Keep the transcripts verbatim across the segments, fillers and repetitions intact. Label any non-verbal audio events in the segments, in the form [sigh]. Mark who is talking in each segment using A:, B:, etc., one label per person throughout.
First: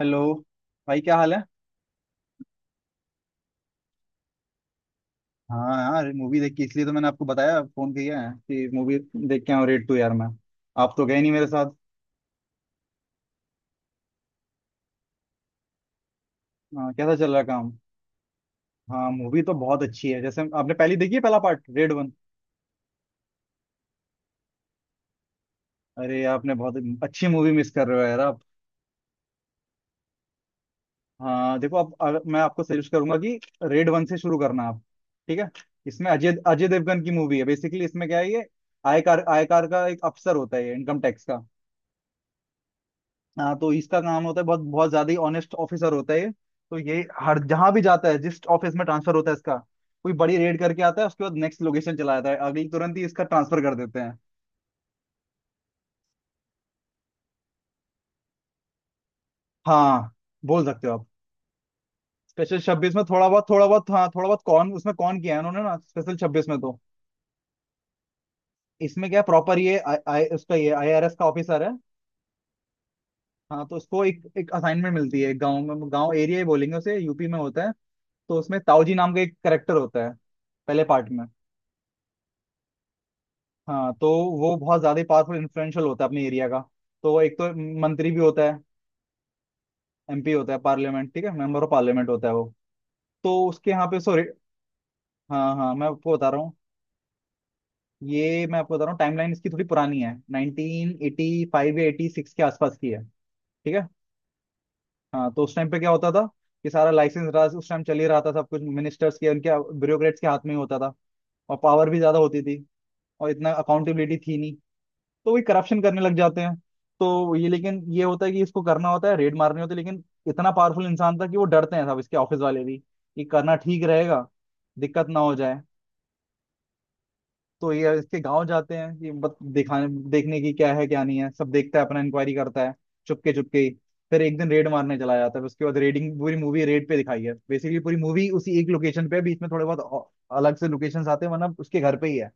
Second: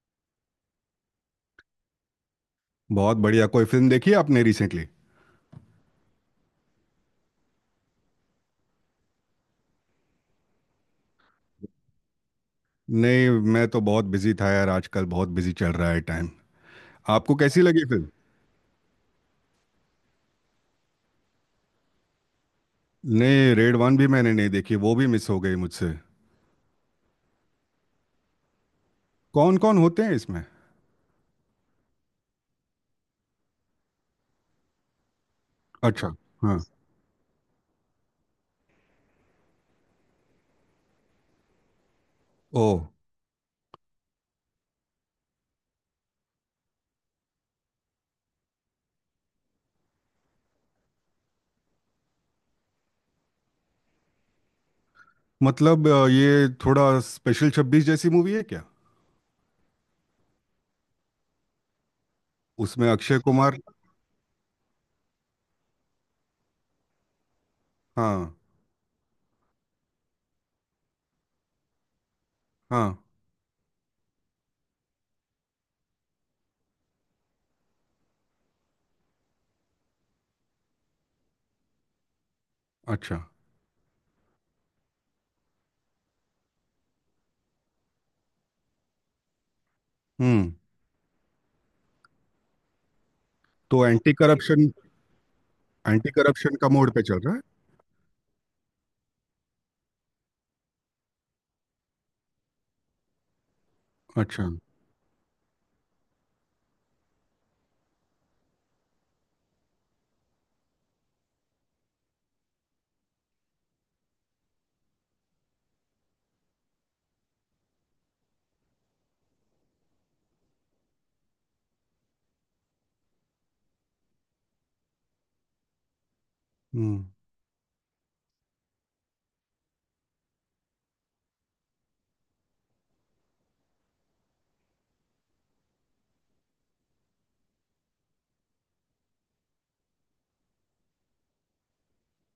A: Hello. भाई, क्या हाल है?
B: बहुत बढ़िया। कोई फिल्म देखी है आपने रिसेंटली?
A: हाँ यार, मूवी देख के इसलिए तो मैंने आपको बताया, फोन किया है कि मूवी देख के आऊँ रेड टू। यार मैं, आप तो गए नहीं मेरे साथ।
B: नहीं, मैं तो बहुत बिजी था यार। आजकल बहुत बिजी चल रहा है टाइम।
A: हाँ, कैसा चल
B: आपको
A: रहा
B: कैसी
A: काम?
B: लगी फिल्म?
A: हाँ, मूवी तो बहुत अच्छी है। जैसे आपने पहली देखी है, पहला पार्ट रेड वन।
B: नहीं, रेड वन भी मैंने नहीं देखी, वो भी मिस हो गई मुझसे।
A: अरे आपने बहुत अच्छी मूवी मिस कर रहे हो यार आप।
B: कौन कौन होते हैं इसमें?
A: हाँ देखो, आप अगर- मैं आपको सजेस्ट करूंगा कि रेड वन से शुरू करना आप। ठीक है। इसमें
B: अच्छा।
A: अजय
B: हाँ।
A: अजय देवगन की मूवी है बेसिकली। इसमें क्या है ये, आयकार आयकार का एक अफसर होता है इनकम टैक्स का।
B: ओ।
A: हाँ तो इसका काम होता है, बहुत बहुत ज्यादा ही ऑनेस्ट ऑफिसर होता है ये। तो ये हर जहां भी जाता है, जिस ऑफिस में ट्रांसफर होता है इसका, कोई बड़ी रेड करके आता है। उसके बाद नेक्स्ट लोकेशन चला जाता है, अगली तुरंत ही इसका ट्रांसफर कर देते हैं।
B: मतलब, अ, ये थोड़ा स्पेशल छब्बीस जैसी मूवी है क्या?
A: हाँ, बोल सकते हो आप। स्पेशल
B: उसमें
A: छब्बीस में
B: अक्षय
A: थोड़ा बहुत,
B: कुमार।
A: थोड़ा बहुत हाँ, थोड़ा बहुत। कौन उसमें, कौन किया है उन्होंने ना स्पेशल छब्बीस में तो?
B: हाँ।
A: इसमें क्या प्रॉपर ये आई आई- उसका ये आईआरएस का ऑफिसर है।
B: हाँ।
A: हाँ तो उसको एक एक असाइनमेंट मिलती है गांव में। गांव एरिया ही बोलेंगे उसे, यूपी में होता है। तो उसमें ताऊजी नाम का एक करेक्टर होता है पहले पार्ट में।
B: अच्छा।
A: हाँ तो वो बहुत ज्यादा पावरफुल इन्फ्लुएंशियल होता है अपने एरिया का। तो वो एक तो मंत्री भी होता है, एमपी होता
B: हम्म।
A: है पार्लियामेंट, ठीक है, मेंबर ऑफ पार्लियामेंट होता है वो। तो उसके
B: तो
A: यहाँ पे
B: एंटी
A: सॉरी।
B: करप्शन
A: हाँ हाँ, मैं
B: एंटी
A: आपको बता रहा हूँ।
B: करप्शन का मोड पे चल रहा है।
A: ये मैं आपको बता रहा हूँ, टाइमलाइन इसकी थोड़ी पुरानी है, नाइनटीन एटी फ़ाइव या एटी सिक्स के आसपास की है। ठीक है।
B: अच्छा।
A: हाँ तो उस टाइम पे क्या होता था कि सारा लाइसेंस राज उस टाइम चल ही रहा था। सब कुछ मिनिस्टर्स के, उनके ब्यूरोक्रेट्स के हाथ में ही होता था, और पावर भी ज्यादा होती थी और इतना अकाउंटेबिलिटी थी नहीं। तो वही करप्शन करने लग जाते हैं। तो ये, लेकिन ये होता है कि इसको करना होता है, रेड मारनी होती है, लेकिन इतना पावरफुल इंसान था कि वो डरते हैं, सब इसके ऑफिस वाले भी, कि करना ठीक रहेगा, दिक्कत ना हो जाए।
B: हम्म।
A: तो ये इसके गांव जाते हैं कि बत दिखाने, देखने की क्या है क्या नहीं है, सब देखता है, अपना इंक्वायरी करता है चुपके चुपके ही। फिर एक दिन रेड मारने चला जाता है। फिर उसके बाद रेडिंग, पूरी मूवी रेड पे दिखाई है बेसिकली। पूरी मूवी उसी एक लोकेशन पे है, बीच में थोड़े बहुत औ- अलग से लोकेशंस आते हैं, वरना उसके घर पे ही है।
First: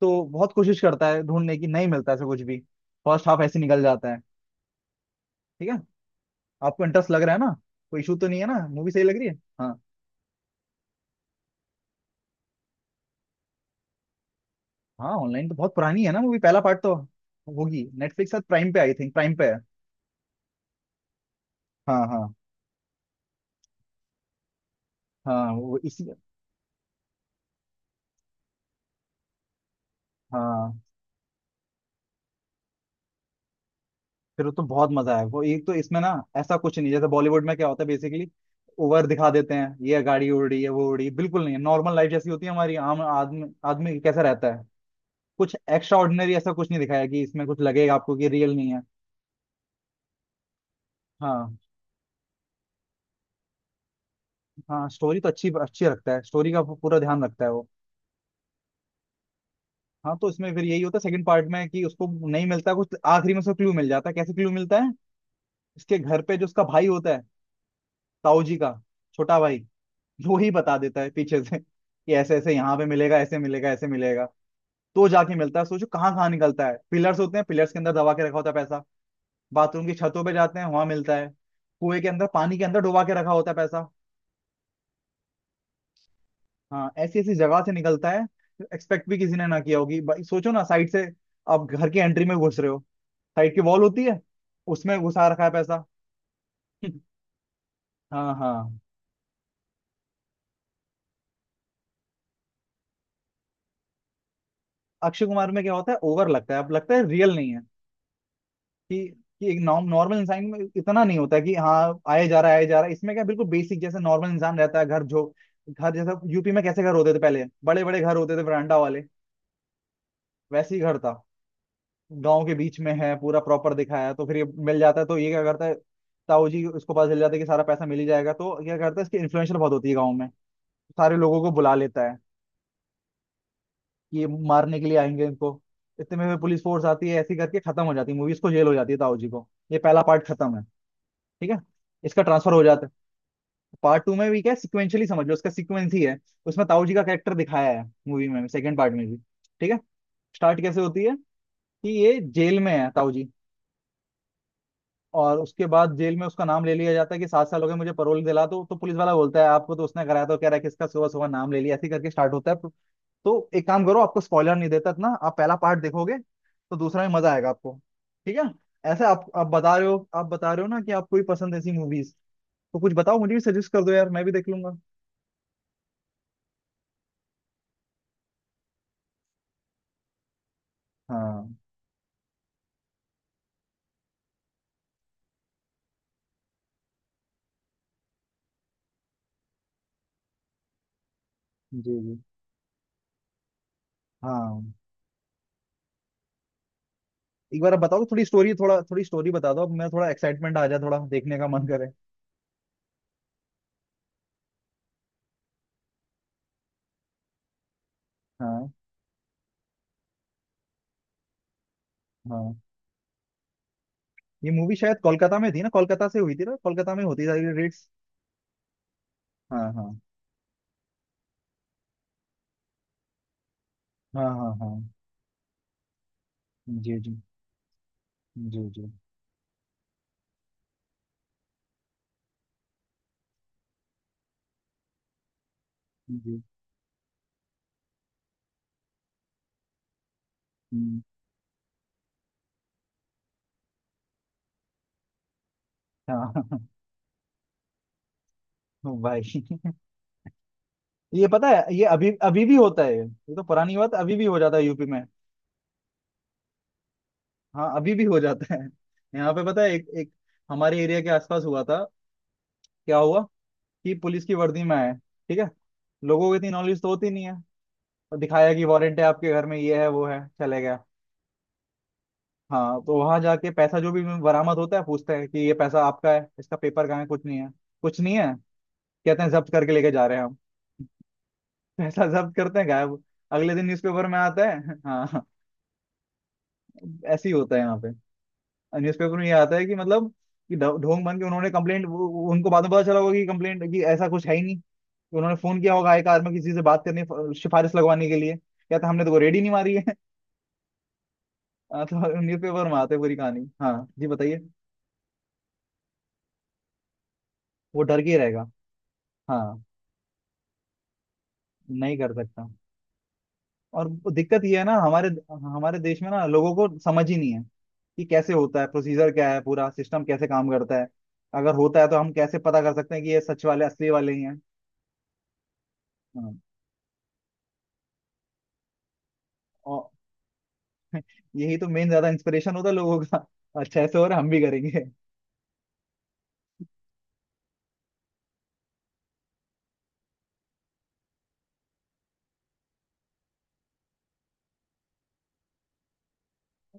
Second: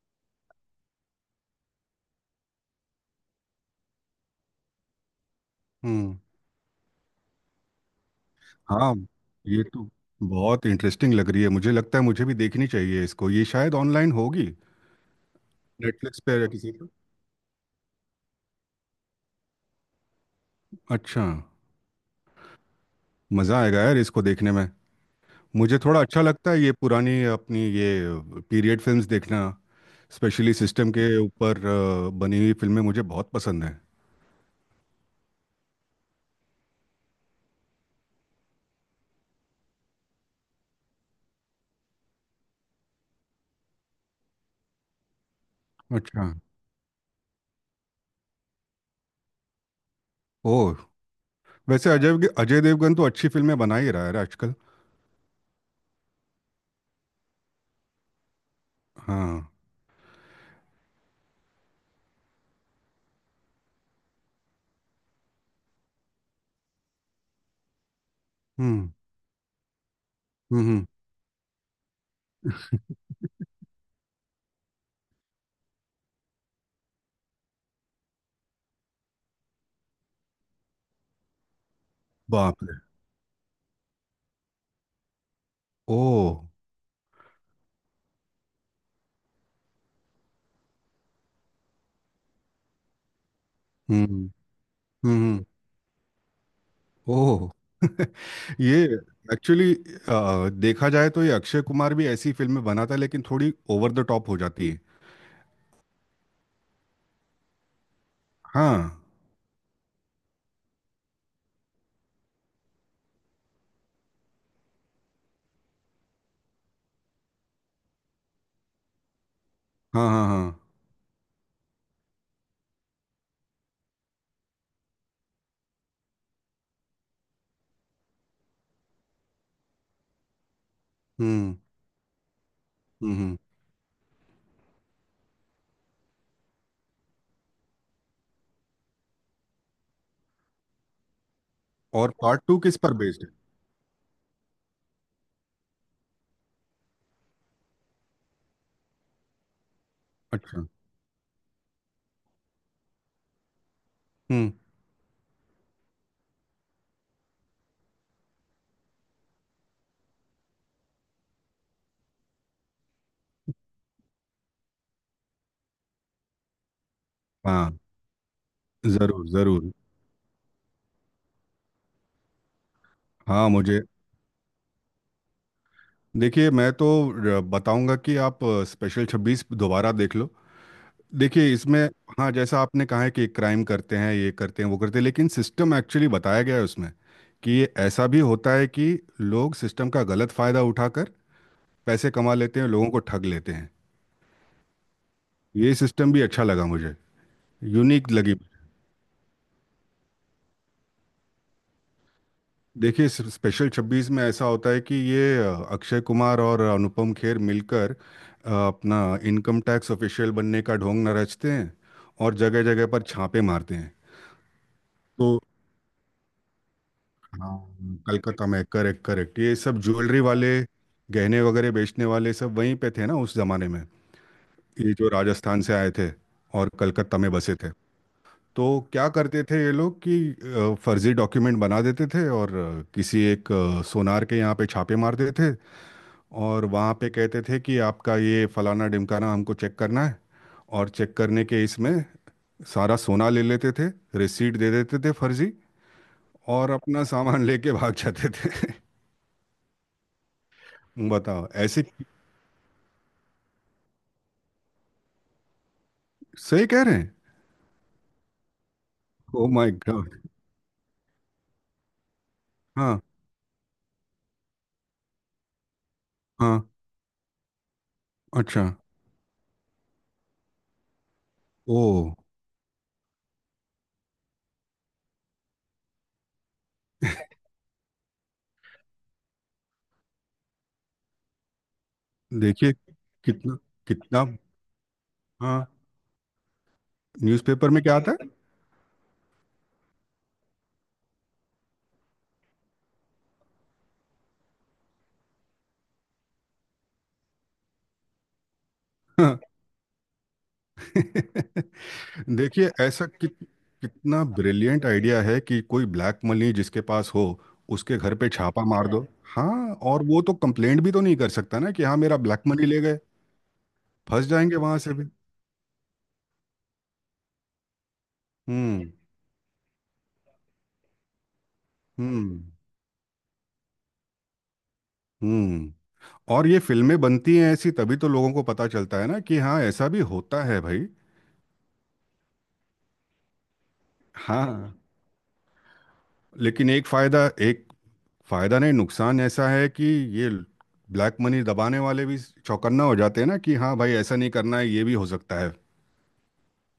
A: तो बहुत कोशिश करता है ढूंढने की, नहीं मिलता ऐसा कुछ भी। फर्स्ट हाफ ऐसे निकल जाता है। ठीक है।
B: हम्म।
A: आपको इंटरेस्ट लग रहा है ना? कोई इशू तो नहीं है ना, मूवी
B: हाँ,
A: सही लग रही है?
B: ये
A: हाँ
B: तो बहुत इंटरेस्टिंग लग रही है। मुझे लगता है मुझे भी देखनी चाहिए इसको। ये शायद ऑनलाइन होगी।
A: हाँ, ऑनलाइन तो बहुत पुरानी है ना
B: नेटफ्लिक्स पे
A: मूवी,
B: या
A: पहला
B: किसी
A: पार्ट
B: पे?
A: तो होगी। नेटफ्लिक्स शायद, प्राइम पे आई थिंक, प्राइम पे है।
B: अच्छा।
A: हाँ हाँ
B: मज़ा आएगा यार इसको देखने में।
A: हाँ, वो
B: मुझे थोड़ा
A: इसी।
B: अच्छा लगता है ये पुरानी अपनी ये पीरियड फिल्म्स देखना। स्पेशली
A: हाँ,
B: सिस्टम के ऊपर अ, बनी हुई फिल्में मुझे बहुत पसंद है।
A: फिर तो बहुत मजा है। वो एक तो इसमें ना, ऐसा कुछ नहीं जैसे बॉलीवुड में क्या होता है बेसिकली, ओवर दिखा देते हैं, ये गाड़ी उड़ रही है वो उड़ रही है, बिल्कुल नहीं है। नॉर्मल लाइफ जैसी होती है हमारी, आम आदमी आदमी कैसा रहता है। कुछ एक्स्ट्रा
B: अच्छा।
A: ऑर्डिनरी ऐसा कुछ नहीं दिखाया कि इसमें कुछ लगेगा आपको कि रियल नहीं है।
B: ओह।
A: हाँ
B: वैसे अजय अजय देवगन तो अच्छी फिल्में बना ही रहा है आजकल।
A: हाँ, स्टोरी तो अच्छी अच्छी रखता है, स्टोरी का पूरा ध्यान रखता है वो।
B: हाँ।
A: हाँ तो इसमें फिर यही होता है सेकंड पार्ट में, कि उसको नहीं मिलता कुछ, आखिरी में उसको क्लू मिल जाता है। कैसे क्लू मिलता है, इसके घर पे जो उसका भाई होता है, ताऊ जी का
B: हम्म।
A: छोटा भाई, वो ही
B: हम्म।
A: बता
B: हम्म।
A: देता है पीछे से [laughs] कि ऐसे ऐसे यहाँ पे मिलेगा, ऐसे मिलेगा, ऐसे मिलेगा। तो जाके मिलता है। सोचो, कहाँ कहाँ निकलता है। पिलर्स होते हैं, पिलर्स के अंदर दबा के रखा होता है पैसा। बाथरूम की छतों पे जाते हैं, वहां मिलता है। कुएं के अंदर, पानी के
B: बाप रे।
A: अंदर डुबा के रखा होता है पैसा।
B: ओह।
A: हाँ, ऐसी ऐसी जगह से निकलता है। एक्सपेक्ट भी किसी ने ना किया होगी भाई। सोचो ना, साइड से आप घर की एंट्री में घुस रहे हो, साइड की वॉल होती है,
B: हम्म।
A: उसमें
B: हम्म।
A: घुसा रखा
B: हम्म।
A: है पैसा। [laughs]
B: ओह।
A: हाँ हाँ।
B: ये एक्चुअली देखा जाए तो ये अक्षय कुमार भी ऐसी फिल्में बनाता है, लेकिन थोड़ी ओवर द टॉप हो जाती है।
A: अक्षय कुमार में क्या होता है, ओवर लगता है, अब लगता है रियल नहीं है।
B: हाँ।
A: कि कि एक नॉर्मल इंसान में इतना नहीं होता है कि हाँ आए जा रहा है आए जा रहा है। इसमें क्या, बिल्कुल बेसिक जैसे नॉर्मल इंसान रहता है। घर जो घर जैसा यूपी में, कैसे घर होते थे पहले, बड़े बड़े घर होते थे वरांडा वाले।
B: हाँ। हाँ। हाँ।
A: वैसे ही घर था। गांव के बीच में है, पूरा प्रॉपर दिखाया है। तो फिर ये मिल जाता है, तो ये क्या करता है, ताऊ जी उसको पता चल जाता है कि सारा पैसा मिल ही जाएगा। तो क्या करता है, इसकी इन्फ्लुएंशियल बहुत होती है गाँव में, सारे लोगों को
B: हम्म।
A: बुला लेता है
B: हम्म। हम्म।
A: ये, मारने के लिए आएंगे इनको। इतने में पुलिस फोर्स आती है, ऐसी करके खत्म हो जाती है मूवीज को। जेल हो जाती है ताऊ जी को। ये पहला पार्ट खत्म है। ठीक है।
B: और
A: इसका
B: पार्ट
A: ट्रांसफर
B: टू
A: हो
B: किस
A: जाता है।
B: पर बेस्ड है?
A: पार्ट टू में भी क्या है, सिक्वेंशियली समझ लो, उसका सीक्वेंस ही है। उसमें ताऊ जी का कैरेक्टर दिखाया है मूवी में सेकंड पार्ट में भी। ठीक है। स्टार्ट
B: अच्छा।
A: कैसे होती है, कि ये जेल में है ताऊ जी,
B: हम्म।
A: और उसके बाद जेल में उसका नाम ले लिया जाता है कि सात साल हो गए मुझे, परोल दिला दो। तो पुलिस वाला बोलता है आपको, तो उसने कराया, तो कह रहा है कि इसका सुबह सुबह नाम ले लिया। ऐसे ही करके स्टार्ट होता है। तो एक काम करो, आपको स्पॉइलर नहीं देता इतना, आप पहला पार्ट देखोगे तो दूसरा में मजा आएगा आपको।
B: हाँ,
A: ठीक है। ऐसे
B: जरूर
A: आप आप
B: जरूर।
A: बता रहे हो, आप बता रहे हो ना कि आपको भी पसंद है ऐसी मूवीज। तो कुछ बताओ मुझे भी,
B: हाँ,
A: सजेस्ट
B: मुझे
A: कर दो यार, मैं भी देख लूंगा।
B: देखिए, मैं तो र- बताऊंगा कि आप स्पेशल छब्बीस दोबारा देख लो।
A: हाँ,
B: देखिए, इसमें, हाँ, जैसा आपने कहा है कि क्राइम करते हैं, ये करते हैं, वो करते हैं, लेकिन सिस्टम एक्चुअली बताया गया है उसमें कि ये ऐसा भी होता है कि लोग सिस्टम का गलत फायदा उठाकर
A: जी
B: पैसे
A: जी,
B: कमा लेते हैं, लोगों को ठग लेते हैं।
A: हाँ।
B: ये सिस्टम भी अच्छा लगा मुझे।
A: एक बार आप बताओ तो,
B: यूनिक
A: थोड़ी
B: लगी।
A: स्टोरी, थोड़ा थोड़ी स्टोरी बता दो। अब मैं थोड़ा एक्साइटमेंट आ जाए, थोड़ा देखने का मन करे।
B: देखिए, स्पेशल छब्बीस में ऐसा होता है कि ये अ, अक्षय कुमार और अनुपम खेर मिलकर अ,
A: हाँ
B: अपना इनकम टैक्स ऑफिशियल बनने का ढोंग न रचते हैं और
A: हाँ।
B: जगह जगह पर छापे मारते हैं।
A: ये मूवी शायद कोलकाता
B: तो
A: में थी ना, कोलकाता से हुई थी ना, कोलकाता में होती सारी
B: हाँ,
A: रेट्स।
B: कलकत्ता में, करेक्ट, करेक्ट, ये
A: हाँ
B: सब
A: हाँ
B: ज्वेलरी वाले गहने वगैरह बेचने वाले सब वहीं पे थे ना उस जमाने में।
A: हाँ हाँ हाँ।
B: ये जो राजस्थान से आए थे और
A: जी
B: कलकत्ता
A: जी
B: में बसे थे।
A: जी
B: तो
A: जी
B: क्या करते थे ये लोग कि अ, फर्जी डॉक्यूमेंट बना देते थे और अ, किसी एक अ, सोनार के यहाँ पे छापे मार देते थे।
A: जी।
B: और वहाँ पे कहते थे कि आपका ये फलाना ढिमकाना हमको चेक करना है। और
A: हम्म,
B: चेक करने के इसमें सारा सोना ले लेते थे, रिसीट दे देते थे फर्जी,
A: हाँ।
B: और अपना सामान [laughs] लेके भाग जाते थे।
A: [laughs] भाई,
B: [laughs]
A: ये पता
B: बताओ
A: है
B: ऐसे।
A: ये अभी अभी भी होता है। ये ये तो पुरानी बात, अभी भी हो जाता है यूपी में।
B: सही कह रहे हैं।
A: हाँ, अभी भी हो जाता है। यहाँ पे
B: ओ
A: पता है,
B: माय
A: एक एक
B: गॉड।
A: हमारे एरिया के आसपास हुआ था। क्या
B: हाँ।
A: हुआ, कि पुलिस की वर्दी में आए, ठीक है, लोगों को इतनी
B: हाँ।
A: नॉलेज तो होती नहीं है, और दिखाया
B: अच्छा।
A: कि वारंट है आपके घर में ये है वो है, चले गया।
B: ओ।
A: हाँ तो वहां जाके पैसा जो भी बरामद होता है, पूछते हैं कि ये पैसा आपका है, इसका पेपर कहाँ है, कुछ नहीं है, कुछ नहीं है। कहते हैं जब्त करके लेके जा रहे हैं हम। [laughs] पैसा जब्त करते हैं,
B: देखिए,
A: गायब। अगले
B: कितना,
A: दिन न्यूज़पेपर में
B: कितना।
A: आता है। [laughs] हाँ,
B: हाँ।
A: ऐसे ही होता है
B: न्यूज़पेपर
A: यहाँ
B: में
A: पे।
B: क्या आता है?
A: न्यूज़पेपर में ये आता है कि मतलब कि ढो- ढोंग बन के उन्होंने कंप्लेंट, उनको बाद में पता चला होगा कि कंप्लेंट, कि ऐसा कुछ है ही नहीं, कि उन्होंने फोन किया होगा एक आदमी किसी से बात करने, फ- सिफारिश लगवाने के लिए, क्या था हमने तो रेडी नहीं
B: [laughs]
A: मारी है। [laughs]
B: देखिए,
A: हाँ, तो न्यूज़पेपर में आते
B: ऐसा
A: पूरी
B: कित,
A: कहानी। हाँ, जी
B: कितना
A: बताइए,
B: ब्रिलियंट आइडिया है कि कोई ब्लैक मनी जिसके पास हो,
A: वो
B: उसके
A: डर के
B: घर
A: ही
B: पे
A: रहेगा।
B: छापा मार दो।
A: हाँ,
B: हाँ, और वो तो कंप्लेंट भी तो नहीं कर सकता ना कि हाँ,
A: नहीं कर
B: मेरा ब्लैक
A: सकता।
B: मनी ले गए।
A: और
B: फंस
A: दिक्कत
B: जाएंगे
A: ये है ना,
B: वहां से भी।
A: हमारे हमारे देश में ना लोगों को समझ ही नहीं है कि कैसे होता है,
B: हम्म।
A: प्रोसीजर क्या है, पूरा सिस्टम कैसे काम करता है, अगर होता है तो हम कैसे
B: हम्म।
A: पता कर सकते हैं कि ये सच वाले असली वाले ही हैं।
B: हम्म।
A: हाँ।
B: और ये फिल्में बनती हैं ऐसी, तभी तो लोगों को पता चलता है ना कि हाँ, ऐसा
A: औ-
B: भी होता है भाई।
A: यही तो मेन ज्यादा इंस्पिरेशन होता है लोगों का। अच्छा ऐसे हो रहा है, हम भी
B: हाँ,
A: करेंगे।
B: लेकिन एक फायदा एक फायदा नहीं, नुकसान ऐसा है कि ये ब्लैक मनी दबाने वाले भी चौकन्ना हो जाते हैं ना कि हाँ भाई, ऐसा नहीं करना है, ये भी हो सकता है।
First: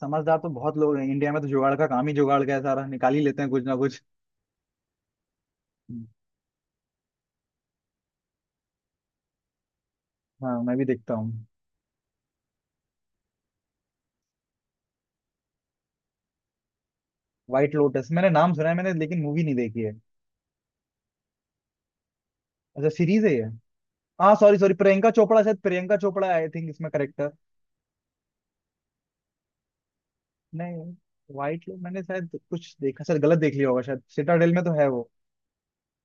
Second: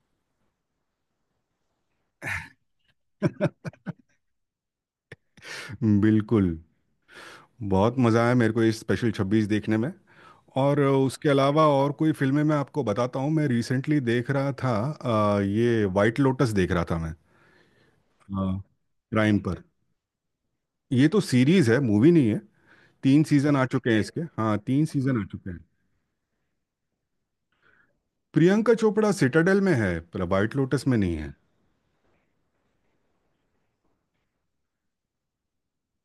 A: समझदार तो बहुत लोग हैं इंडिया में, तो जुगाड़ का काम ही, जुगाड़ का है सारा, निकाल ही लेते हैं कुछ ना
B: [laughs]
A: कुछ।
B: बिल्कुल। बहुत मज़ा आया मेरे को इस स्पेशल छब्बीस देखने में।
A: हाँ, मैं
B: और
A: भी देखता
B: उसके
A: हूँ।
B: अलावा और कोई फिल्में मैं आपको बताता हूँ। मैं रिसेंटली देख रहा था अ, ये वाइट लोटस देख रहा था मैं।
A: व्हाइट लोटस मैंने नाम सुना है मैंने, लेकिन
B: प्राइम
A: मूवी नहीं
B: पर।
A: देखी है।
B: ये तो सीरीज है, मूवी नहीं है।
A: अच्छा,
B: तीन
A: सीरीज है ये।
B: सीजन आ चुके हैं इसके,
A: हाँ,
B: हाँ,
A: सॉरी सॉरी,
B: तीन
A: प्रियंका
B: सीजन आ
A: चोपड़ा
B: चुके
A: शायद,
B: हैं।
A: प्रियंका चोपड़ा आई थिंक इसमें करेक्टर।
B: प्रियंका चोपड़ा सिटाडेल में है पर वाइट
A: नहीं।
B: लोटस में नहीं।
A: व्हाइट मैंने शायद कुछ देखा, शायद गलत देख लिया होगा शायद। सिटाडेल में तो है वो।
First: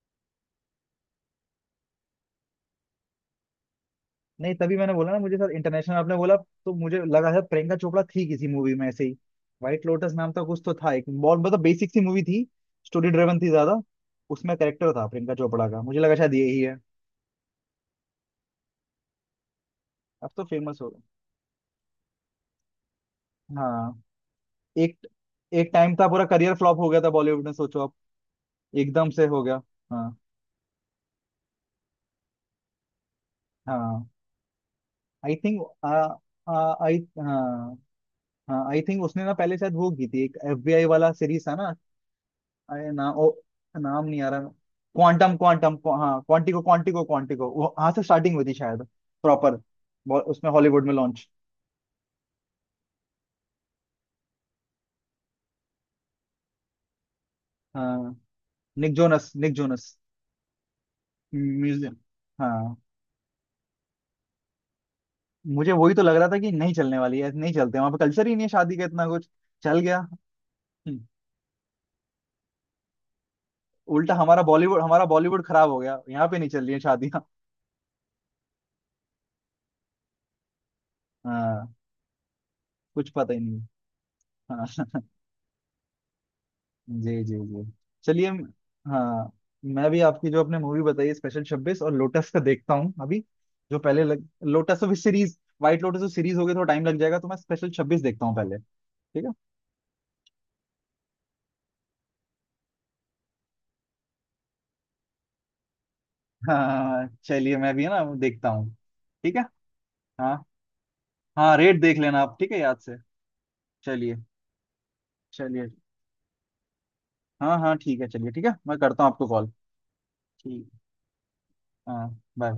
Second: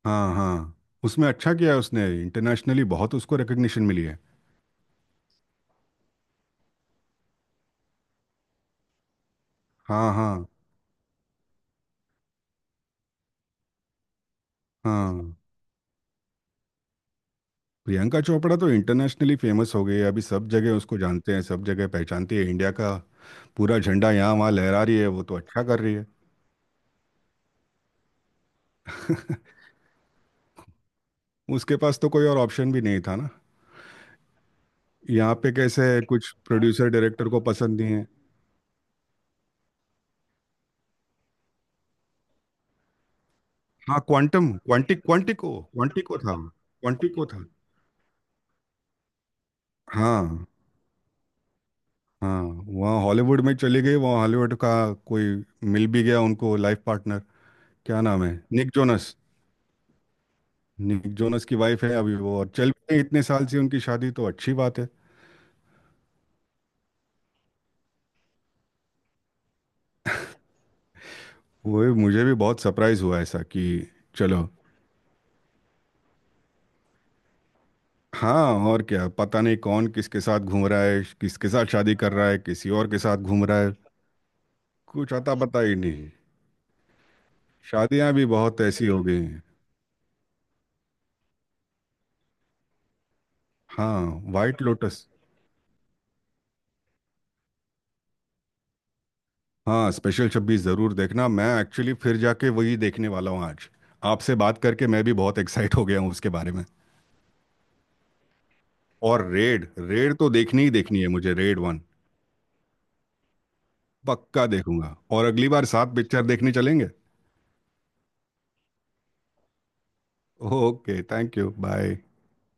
B: हाँ। हाँ, उसमें अच्छा किया है उसने, इंटरनेशनली बहुत उसको रिकग्निशन मिली है।
A: नहीं, तभी मैंने बोला ना, मुझे सर इंटरनेशनल आपने बोला, तो मुझे लगा सर प्रियंका चोपड़ा थी किसी मूवी में ऐसे ही। व्हाइट लोटस
B: हाँ।
A: नाम का
B: हाँ।
A: कुछ तो था, एक बहुत मतलब बेसिक सी मूवी थी, स्टोरी ड्रिवन थी ज्यादा। उसमें कैरेक्टर था प्रियंका
B: हाँ,
A: चोपड़ा का, मुझे लगा शायद यही है।
B: प्रियंका चोपड़ा तो इंटरनेशनली फेमस हो गई है अभी,
A: अब तो
B: सब जगह
A: फेमस हो
B: उसको
A: गए।
B: जानते हैं, सब जगह पहचानती है इंडिया का। पूरा
A: हाँ।
B: झंडा यहाँ वहाँ लहरा रही है
A: एक
B: वो, तो अच्छा
A: एक
B: कर रही
A: टाइम
B: है।
A: था, पूरा करियर फ्लॉप हो गया था बॉलीवुड में। सोचो आप, एकदम से हो गया। हाँ
B: उसके पास तो कोई और ऑप्शन भी नहीं था ना।
A: हाँ। आई
B: यहाँ पे
A: थिंक
B: कैसे, कुछ प्रोड्यूसर
A: आई
B: डायरेक्टर को
A: हाँ।
B: पसंद नहीं है।
A: हाँ, आई थिंक उसने ना पहले शायद वो की थी, एक एफबीआई वाला सीरीज था ना। अरे ना, ओ,
B: हाँ,
A: नाम नहीं आ रहा।
B: क्वांटम, क्वांटिक,
A: क्वांटम
B: क्वांटिको,
A: क्वांटम,
B: क्वांटिको
A: हाँ,
B: था।
A: क्वांटिको क्वांटिको
B: क्वांटिको था।
A: क्वांटिको वो, हाँ से स्टार्टिंग हुई थी शायद, प्रॉपर।
B: हाँ।
A: उसमें हॉलीवुड में लॉन्च।
B: हाँ, वहाँ हॉलीवुड में चले गए, वहाँ हॉलीवुड का कोई मिल भी गया उनको लाइफ पार्टनर। क्या
A: हाँ,
B: नाम है, Nick
A: Nick
B: Jonas.
A: Jonas, Nick Jonas
B: Nick Jonas की वाइफ है
A: म्यूजियम।
B: अभी वो, और चल
A: हाँ,
B: भी रही है इतने साल से उनकी शादी, तो अच्छी बात है।
A: मुझे वही तो लग रहा था कि नहीं चलने वाली है, नहीं चलते वहां पे, कल्चर ही नहीं है शादी का इतना कुछ। चल गया। हम्म,
B: वो भी- मुझे भी बहुत सरप्राइज हुआ ऐसा कि
A: उल्टा हमारा
B: चलो,
A: बॉलीवुड, हमारा बॉलीवुड खराब हो गया। यहाँ पे नहीं चल रही है शादियाँ।
B: हाँ, और क्या पता नहीं, कौन किसके साथ घूम रहा है, किसके साथ
A: हाँ,
B: शादी कर रहा है, किसी और के
A: कुछ
B: साथ
A: पता ही
B: घूम रहा
A: नहीं।
B: है।
A: हाँ,
B: कुछ अता पता ही नहीं।
A: जी जी जी।
B: शादियां भी
A: चलिए म-
B: बहुत ऐसी हो गई
A: हाँ,
B: हैं।
A: मैं भी आपकी, जो आपने मूवी बताई स्पेशल छब्बीस और लोटस, का देखता हूँ अभी। जो पहले
B: हाँ,
A: लग
B: वाइट
A: लोटस, अभी
B: लोटस।
A: सीरीज व्हाइट लोटस तो सीरीज होगी, थोड़ा टाइम लग जाएगा, तो मैं स्पेशल छब्बीस देखता हूँ पहले। ठीक है।
B: हाँ, स्पेशल छब्बीस ज़रूर देखना। मैं एक्चुअली फिर जाके वही देखने वाला हूँ आज। आपसे बात करके मैं भी बहुत एक्साइट हो गया हूँ उसके बारे में।
A: हाँ चलिए, मैं भी है ना वो देखता हूँ।
B: और
A: ठीक है।
B: रेड, रेड तो
A: हाँ
B: देखनी ही देखनी है मुझे,
A: हाँ,
B: रेड
A: रेट
B: वन।
A: देख लेना आप, ठीक है, याद से। चलिए।
B: पक्का देखूंगा। और अगली बार
A: चलिए,
B: साथ पिक्चर देखने चलेंगे।
A: हाँ हाँ, ठीक है, चलिए, ठीक है। मैं करता हूँ आपको कॉल। ठीक।
B: Okay, thank you, bye.
A: हाँ, बाय।